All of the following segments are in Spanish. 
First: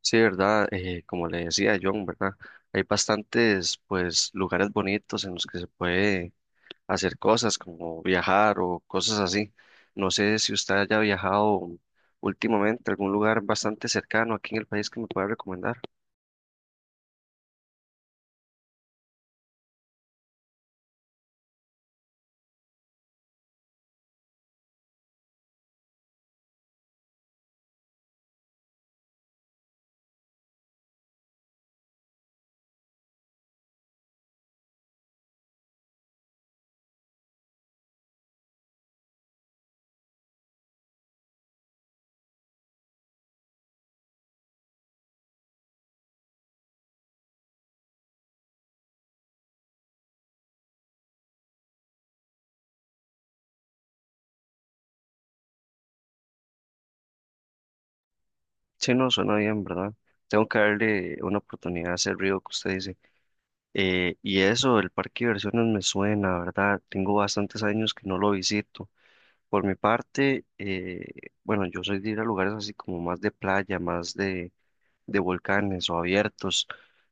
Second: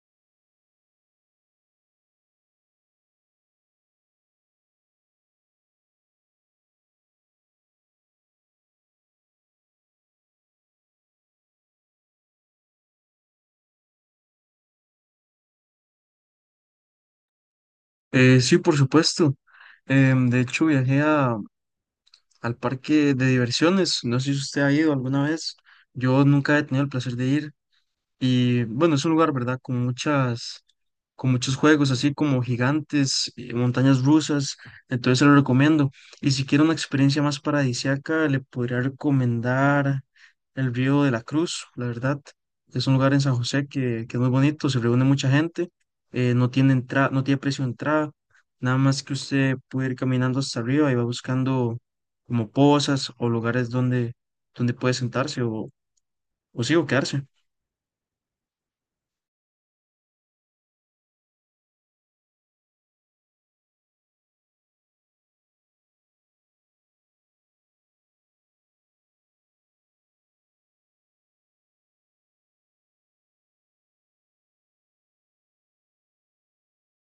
Sí, ¿verdad? Como le decía John, ¿verdad? Hay bastantes, pues, lugares bonitos en los que se puede hacer cosas como viajar o cosas así. No sé si usted haya viajado últimamente a algún lugar bastante cercano aquí en el país que me pueda recomendar. Sí, por supuesto. De hecho, viajé al parque de diversiones. No sé si usted ha ido alguna vez. Yo nunca he tenido el placer de ir. Y bueno, es un lugar, ¿verdad? Con muchos juegos, así como gigantes, montañas rusas, entonces se lo recomiendo. Y si quiere una experiencia más paradisíaca, le podría recomendar el Río de la Cruz, la verdad. Es un lugar en San José que es muy bonito, se reúne mucha gente, no tiene entrada, no tiene precio de entrada, nada más que usted puede ir caminando hasta arriba y va buscando como pozas o lugares donde puede sentarse o sí, o quedarse. Sí, no, suena bien, ¿verdad? Tengo que darle una oportunidad a ese río que usted dice. Y eso, el parque de diversiones me suena, ¿verdad? Tengo bastantes años que no lo visito. Por mi parte, bueno, yo soy de ir a lugares así como más de playa, más de volcanes o abiertos.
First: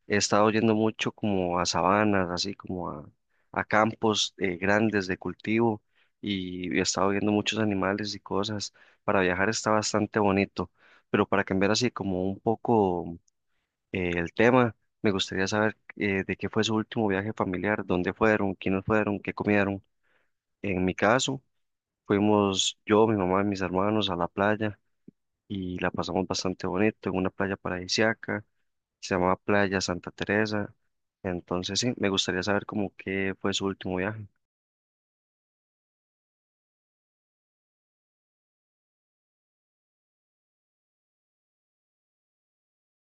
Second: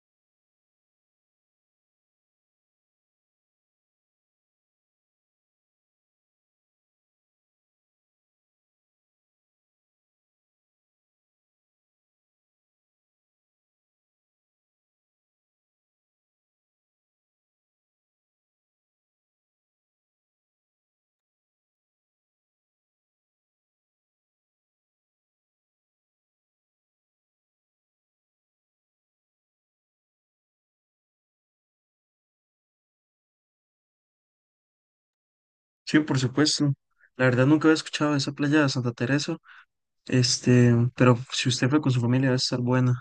He estado yendo mucho como a sabanas, así como a campos grandes de cultivo y he estado viendo muchos animales y cosas. Para viajar está bastante bonito, pero para cambiar así como un poco el tema, me gustaría saber de qué fue su último viaje familiar, dónde fueron, quiénes fueron, qué comieron. En mi caso, Fuimos yo, mi mamá y mis hermanos a la playa y la pasamos bastante bonito en una playa paradisíaca, se llamaba Playa Santa Teresa. Entonces sí, me gustaría saber como qué fue su último viaje. Sí, por supuesto. La verdad nunca había escuchado de esa playa de Santa Teresa, pero si usted fue con su familia debe estar buena.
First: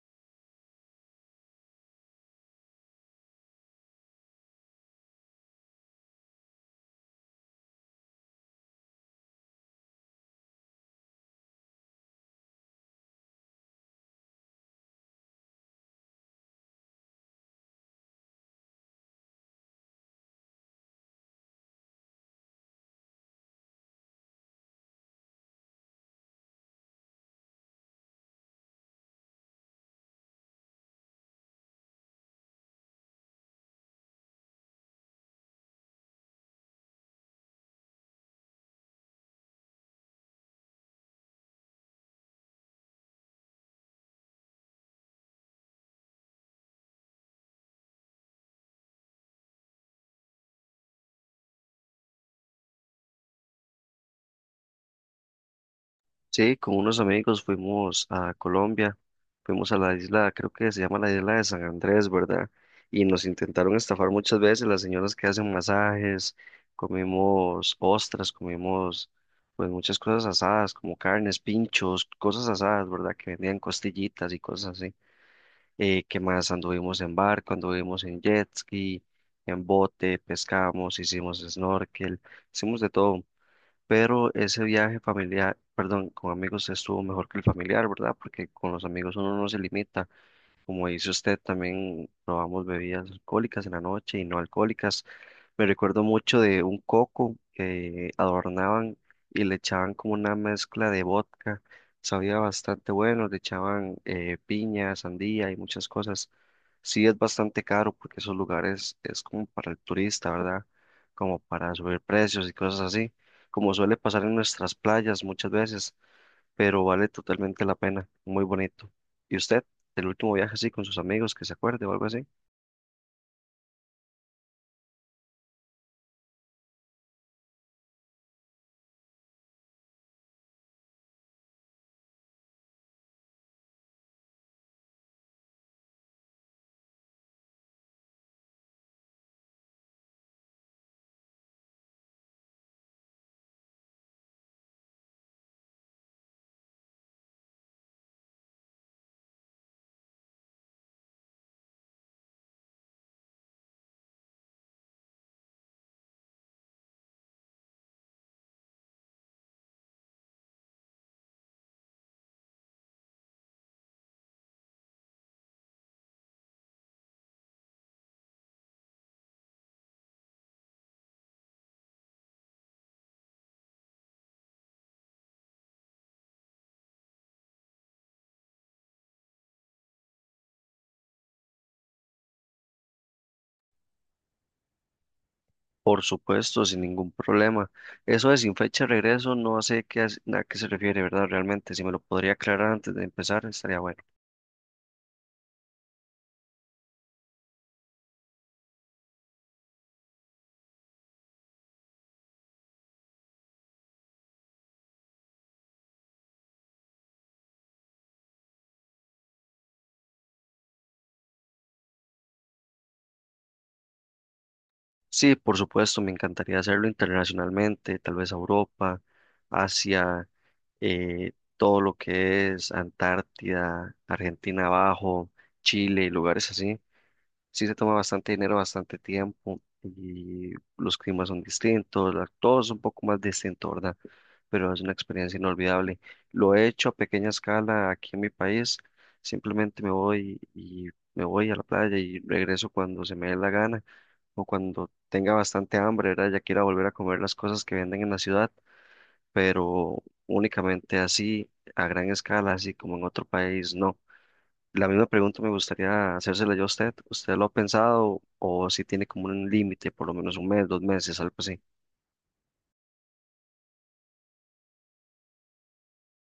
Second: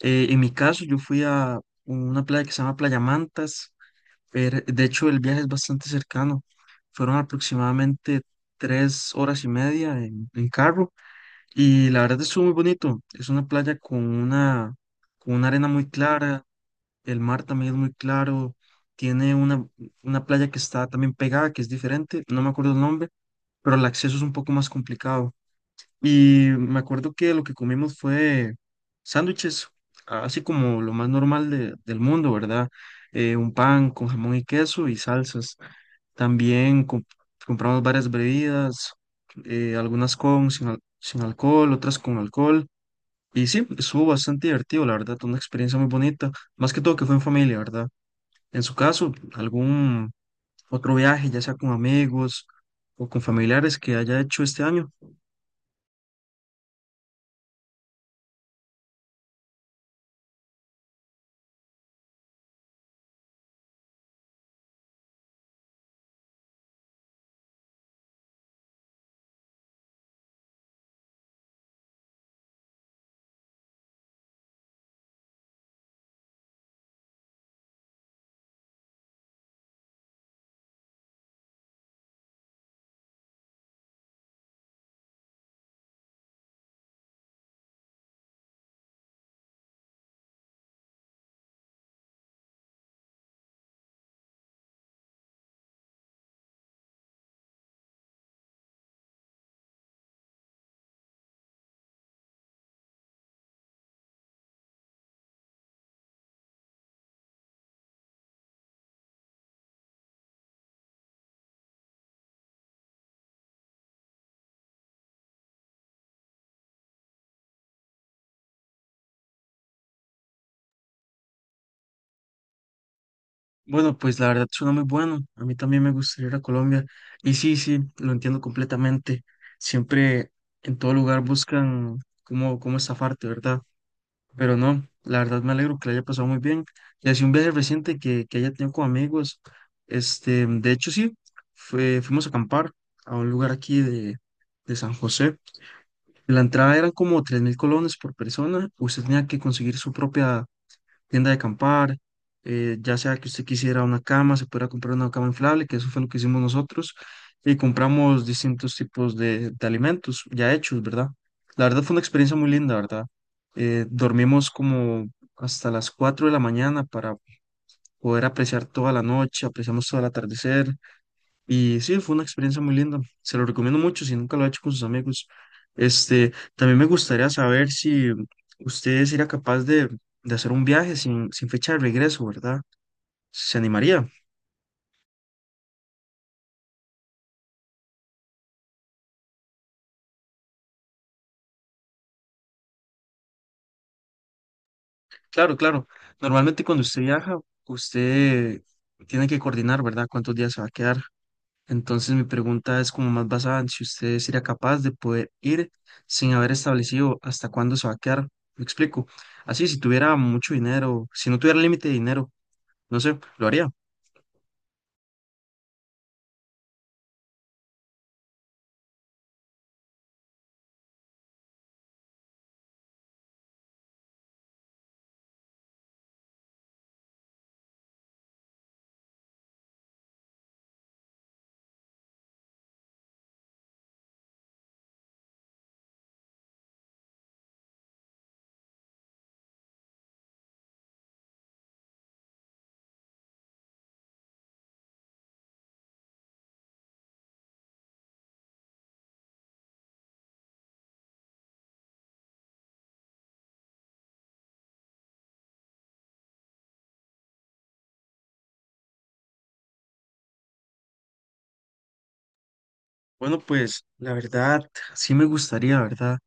En mi caso, yo fui a una playa que se llama Playa Mantas. Pero, de hecho, el viaje es bastante cercano. Fueron aproximadamente 3 horas y media en carro y la verdad estuvo muy bonito. Es una playa con una arena muy clara, el mar también es muy claro. Tiene una playa que está también pegada, que es diferente. No me acuerdo el nombre, pero el acceso es un poco más complicado. Y me acuerdo que lo que comimos fue sándwiches, así como lo más normal del mundo, ¿verdad? Un pan con jamón y queso y salsas. También compramos varias bebidas, algunas con, sin, sin alcohol, otras con alcohol. Y sí, estuvo bastante divertido, la verdad, una experiencia muy bonita. Más que todo que fue en familia, ¿verdad? En su caso, algún otro viaje, ya sea con amigos o con familiares que haya hecho este año. Sí, con unos amigos fuimos a Colombia, fuimos a la isla, creo que se llama la isla de San Andrés, ¿verdad? Y nos intentaron estafar muchas veces las señoras que hacen masajes, comimos ostras, comimos pues muchas cosas asadas, como carnes, pinchos, cosas asadas, ¿verdad? Que vendían costillitas y cosas así. ¿Qué más? Anduvimos en barco, anduvimos en jet ski, en bote, pescamos, hicimos snorkel, hicimos de todo pero ese viaje familiar, perdón, con amigos estuvo mejor que el familiar, ¿verdad? Porque con los amigos uno no se limita. Como dice usted, también probamos bebidas alcohólicas en la noche y no alcohólicas. Me recuerdo mucho de un coco que adornaban y le echaban como una mezcla de vodka. Sabía bastante bueno, le echaban piña, sandía y muchas cosas. Sí es bastante caro porque esos lugares es como para el turista, ¿verdad? Como para subir precios y cosas así, como suele pasar en nuestras playas muchas veces pero vale totalmente la pena, muy bonito. ¿Y usted, el último viaje así con sus amigos, que se acuerde o algo así? Bueno, pues la verdad suena muy bueno. A mí también me gustaría ir a Colombia. Y sí, sí, lo entiendo completamente. Siempre en todo lugar buscan cómo estafarte, ¿verdad? Pero no, la verdad me alegro que le haya pasado muy bien. Y así un viaje reciente que haya tenido con amigos. De hecho, sí, fuimos a acampar a un lugar aquí de San José. La entrada eran como 3.000 colones por persona. Usted tenía que conseguir su propia tienda de acampar, ya sea que usted quisiera una cama, se pudiera comprar una cama inflable, que eso fue lo que hicimos nosotros. Y compramos distintos tipos de alimentos ya hechos, ¿verdad? La verdad fue una experiencia muy linda, ¿verdad? Dormimos como hasta las 4 de la mañana para poder apreciar toda la noche, apreciamos todo el atardecer. Y sí, fue una experiencia muy linda. Se lo recomiendo mucho si nunca lo ha hecho con sus amigos. Este, también me gustaría saber si usted sería capaz de hacer un viaje sin fecha de regreso, ¿verdad? ¿Se animaría? Por supuesto, sin ningún problema. Eso de sin fecha de regreso, no sé qué, a qué se refiere, ¿verdad? Realmente, si me lo podría aclarar antes de empezar, estaría bueno. Claro, claro. Normalmente cuando usted viaja, usted tiene que coordinar, ¿verdad? Cuántos días se va a quedar. Entonces mi pregunta es como más basada en si usted sería capaz de poder ir sin haber establecido hasta cuándo se va a quedar. Me explico. Así, si tuviera mucho dinero, si no tuviera límite de dinero. No sé, lo haría. Sí, por supuesto, me encantaría hacerlo internacionalmente, tal vez a Europa, Asia, todo lo que es Antártida, Argentina abajo, Chile y lugares así. Sí se toma bastante dinero, bastante tiempo y los climas son distintos, todo es un poco más distinto, ¿verdad? Pero es una experiencia inolvidable. Lo he hecho a pequeña escala aquí en mi país, simplemente me voy y me voy a la playa y regreso cuando se me dé la gana o cuando tenga bastante hambre, ¿verdad? Ya quiera volver a comer las cosas que venden en la ciudad, pero únicamente así, a gran escala, así como en otro país, no. La misma pregunta me gustaría hacérsela yo a usted. ¿Usted lo ha pensado o si tiene como un límite, por lo menos un mes, dos meses, algo así? Bueno, pues la verdad, sí me gustaría, ¿verdad?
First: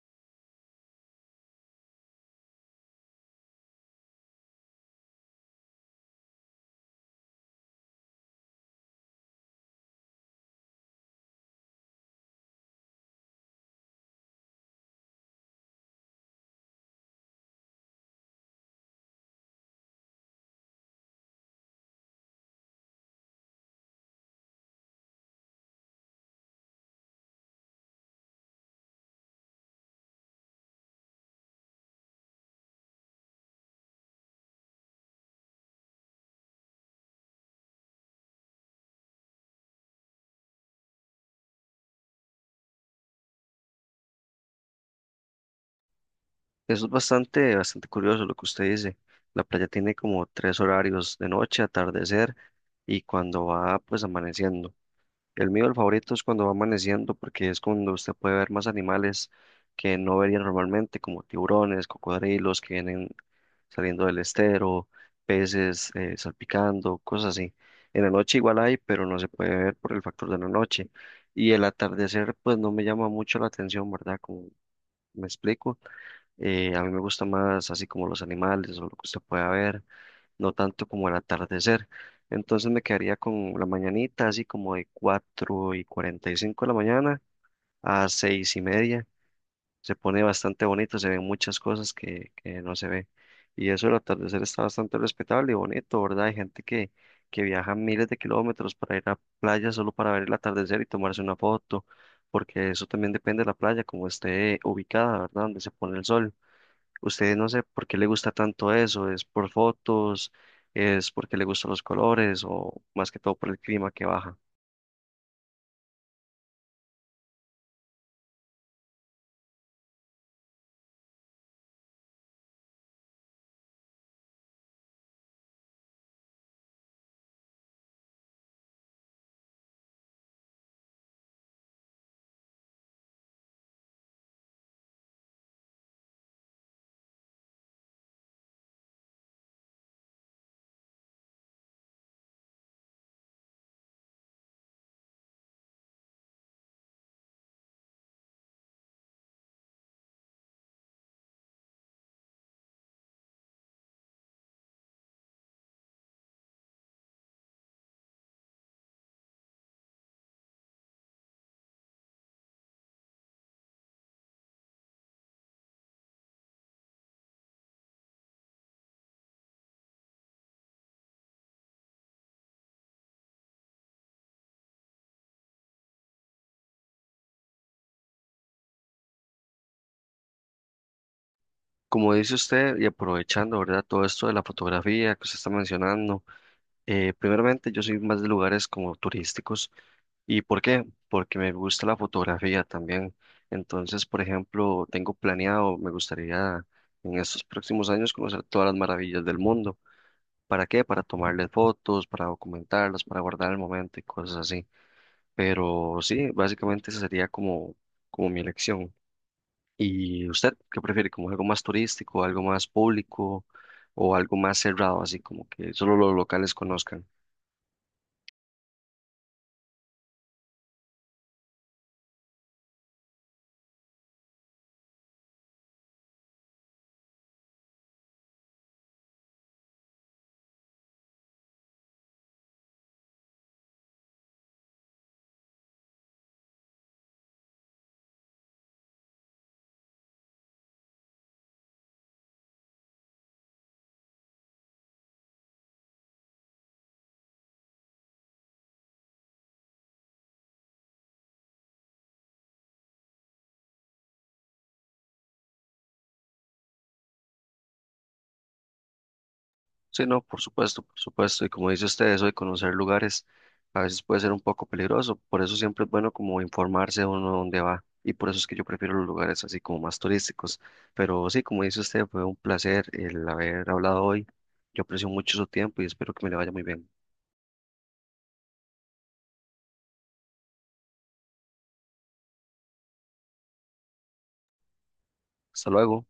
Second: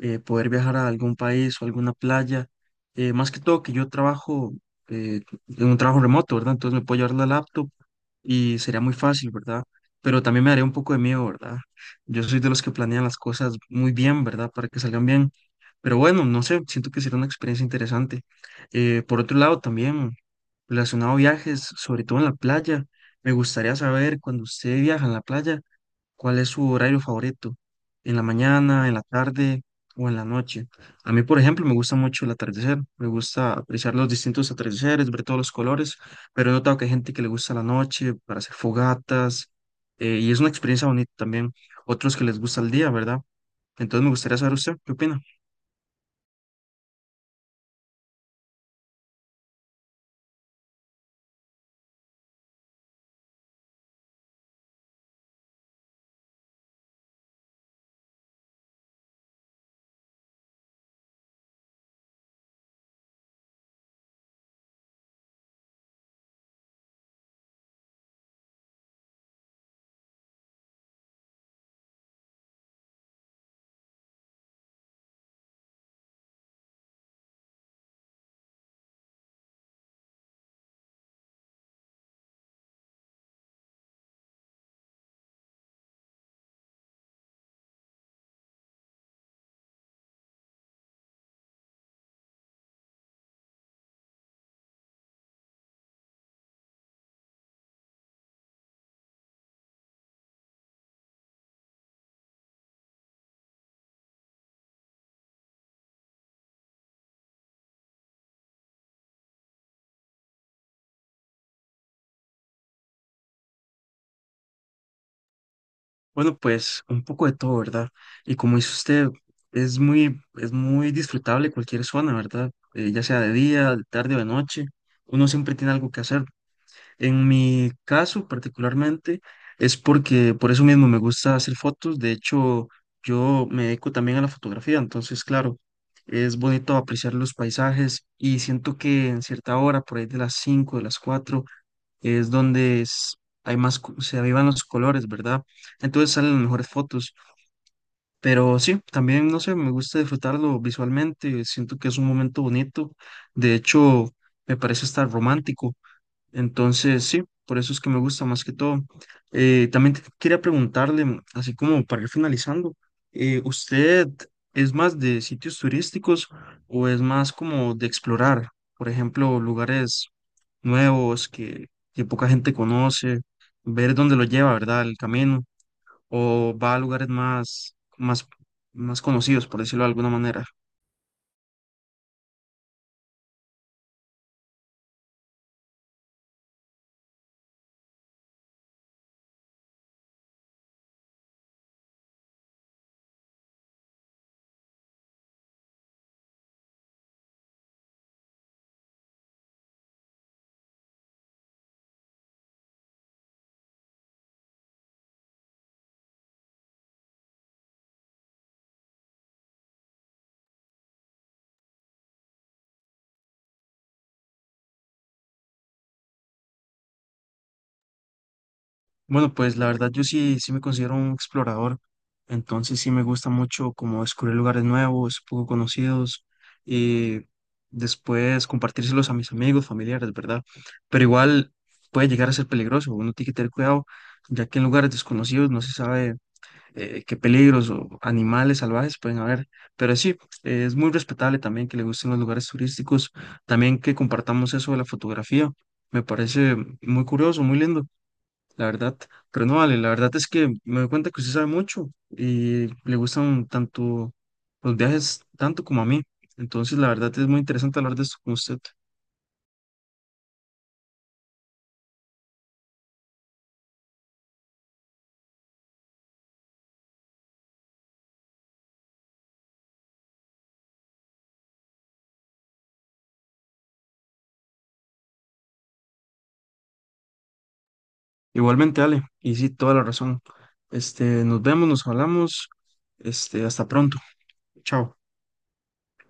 Poder viajar a algún país o alguna playa. Más que todo que yo trabajo eh, en un trabajo remoto, ¿verdad? Entonces me puedo llevar la laptop y sería muy fácil, ¿verdad? Pero también me daría un poco de miedo, ¿verdad? Yo soy de los que planean las cosas muy bien, ¿verdad? Para que salgan bien. Pero bueno, no sé, siento que será una experiencia interesante. Por otro lado, también relacionado a viajes, sobre todo en la playa, me gustaría saber cuando usted viaja en la playa. ¿Cuál es su horario favorito? ¿En la mañana, en la tarde o en la noche? A mí, por ejemplo, me gusta mucho el atardecer. Me gusta apreciar los distintos atardeceres, ver todos los colores, pero he notado que hay gente que le gusta la noche para hacer fogatas y es una experiencia bonita también. Otros que les gusta el día, ¿verdad? Entonces me gustaría saber usted, ¿qué opina? Eso es bastante, bastante curioso lo que usted dice. La playa tiene como tres horarios de noche, atardecer y cuando va pues amaneciendo. El mío, el favorito, es cuando va amaneciendo, porque es cuando usted puede ver más animales que no vería normalmente, como tiburones, cocodrilos que vienen saliendo del estero, peces salpicando, cosas así. En la noche igual hay, pero no se puede ver por el factor de la noche. Y el atardecer, pues no me llama mucho la atención, ¿verdad? Como me explico, a mí me gusta más así como los animales o lo que usted pueda ver no tanto como el atardecer. Entonces me quedaría con la mañanita, así como de 4:45 de la mañana a 6:30. Se pone bastante bonito, se ven muchas cosas que no se ve. Y eso el atardecer está bastante respetable y bonito, ¿verdad? Hay gente que viaja miles de kilómetros para ir a playa solo para ver el atardecer y tomarse una foto, porque eso también depende de la playa, como esté ubicada, ¿verdad? Donde se pone el sol. Usted no sé por qué le gusta tanto eso, ¿es por fotos, es porque le gustan los colores o más que todo por el clima que baja? Bueno, pues un poco de todo, ¿verdad? Y como dice usted, es muy disfrutable cualquier zona, ¿verdad? Ya sea de día, de tarde o de noche. Uno siempre tiene algo que hacer. En mi caso particularmente es porque por eso mismo me gusta hacer fotos. De hecho, yo me dedico también a la fotografía, entonces claro, es bonito apreciar los paisajes y siento que en cierta hora, por ahí de las 5 de las 4 es donde hay más, se avivan los colores, ¿verdad? Entonces salen las mejores fotos. Pero sí, también, no sé, me gusta disfrutarlo visualmente. Siento que es un momento bonito. De hecho, me parece estar romántico. Entonces, sí, por eso es que me gusta más que todo. También quería preguntarle, así como para ir finalizando, ¿usted es más de sitios turísticos o es más como de explorar, por ejemplo, lugares nuevos que poca gente conoce, ver dónde lo lleva, ¿verdad? El camino, o va a lugares más conocidos, por decirlo de alguna manera? Como dice usted, y aprovechando, ¿verdad? Todo esto de la fotografía que usted está mencionando, primeramente yo soy más de lugares como turísticos. ¿Y por qué? Porque me gusta la fotografía también. Entonces, por ejemplo, tengo planeado, me gustaría en estos próximos años conocer todas las maravillas del mundo. ¿Para qué? Para tomarle fotos, para documentarlas, para guardar el momento y cosas así. Pero sí, básicamente esa sería como, mi elección. ¿Y usted qué prefiere? ¿Como algo más turístico, algo más público o algo más cerrado, así como que solo los locales conozcan? Bueno, pues la verdad yo sí, sí me considero un explorador, entonces sí me gusta mucho como descubrir lugares nuevos, poco conocidos y después compartírselos a mis amigos, familiares, ¿verdad? Pero igual puede llegar a ser peligroso, uno tiene que tener cuidado, ya que en lugares desconocidos no se sabe qué peligros o animales salvajes pueden haber, pero sí, es muy respetable también que le gusten los lugares turísticos, también que compartamos eso de la fotografía, me parece muy curioso, muy lindo la verdad. Pero no vale, la verdad es que me doy cuenta que usted sabe mucho y le gustan tanto los viajes, tanto como a mí. Entonces, la verdad es muy interesante hablar de esto con usted. Sí, no, por supuesto, por supuesto. Y como dice usted, eso de conocer lugares a veces puede ser un poco peligroso. Por eso siempre es bueno como informarse uno dónde va. Y por eso es que yo prefiero los lugares así como más turísticos. Pero sí, como dice usted, fue un placer el haber hablado hoy. Yo aprecio mucho su tiempo y espero que me le vaya muy bien. Igualmente, Ale, y sí, toda la razón. Nos vemos, nos hablamos. Hasta pronto. Chao. Hasta luego.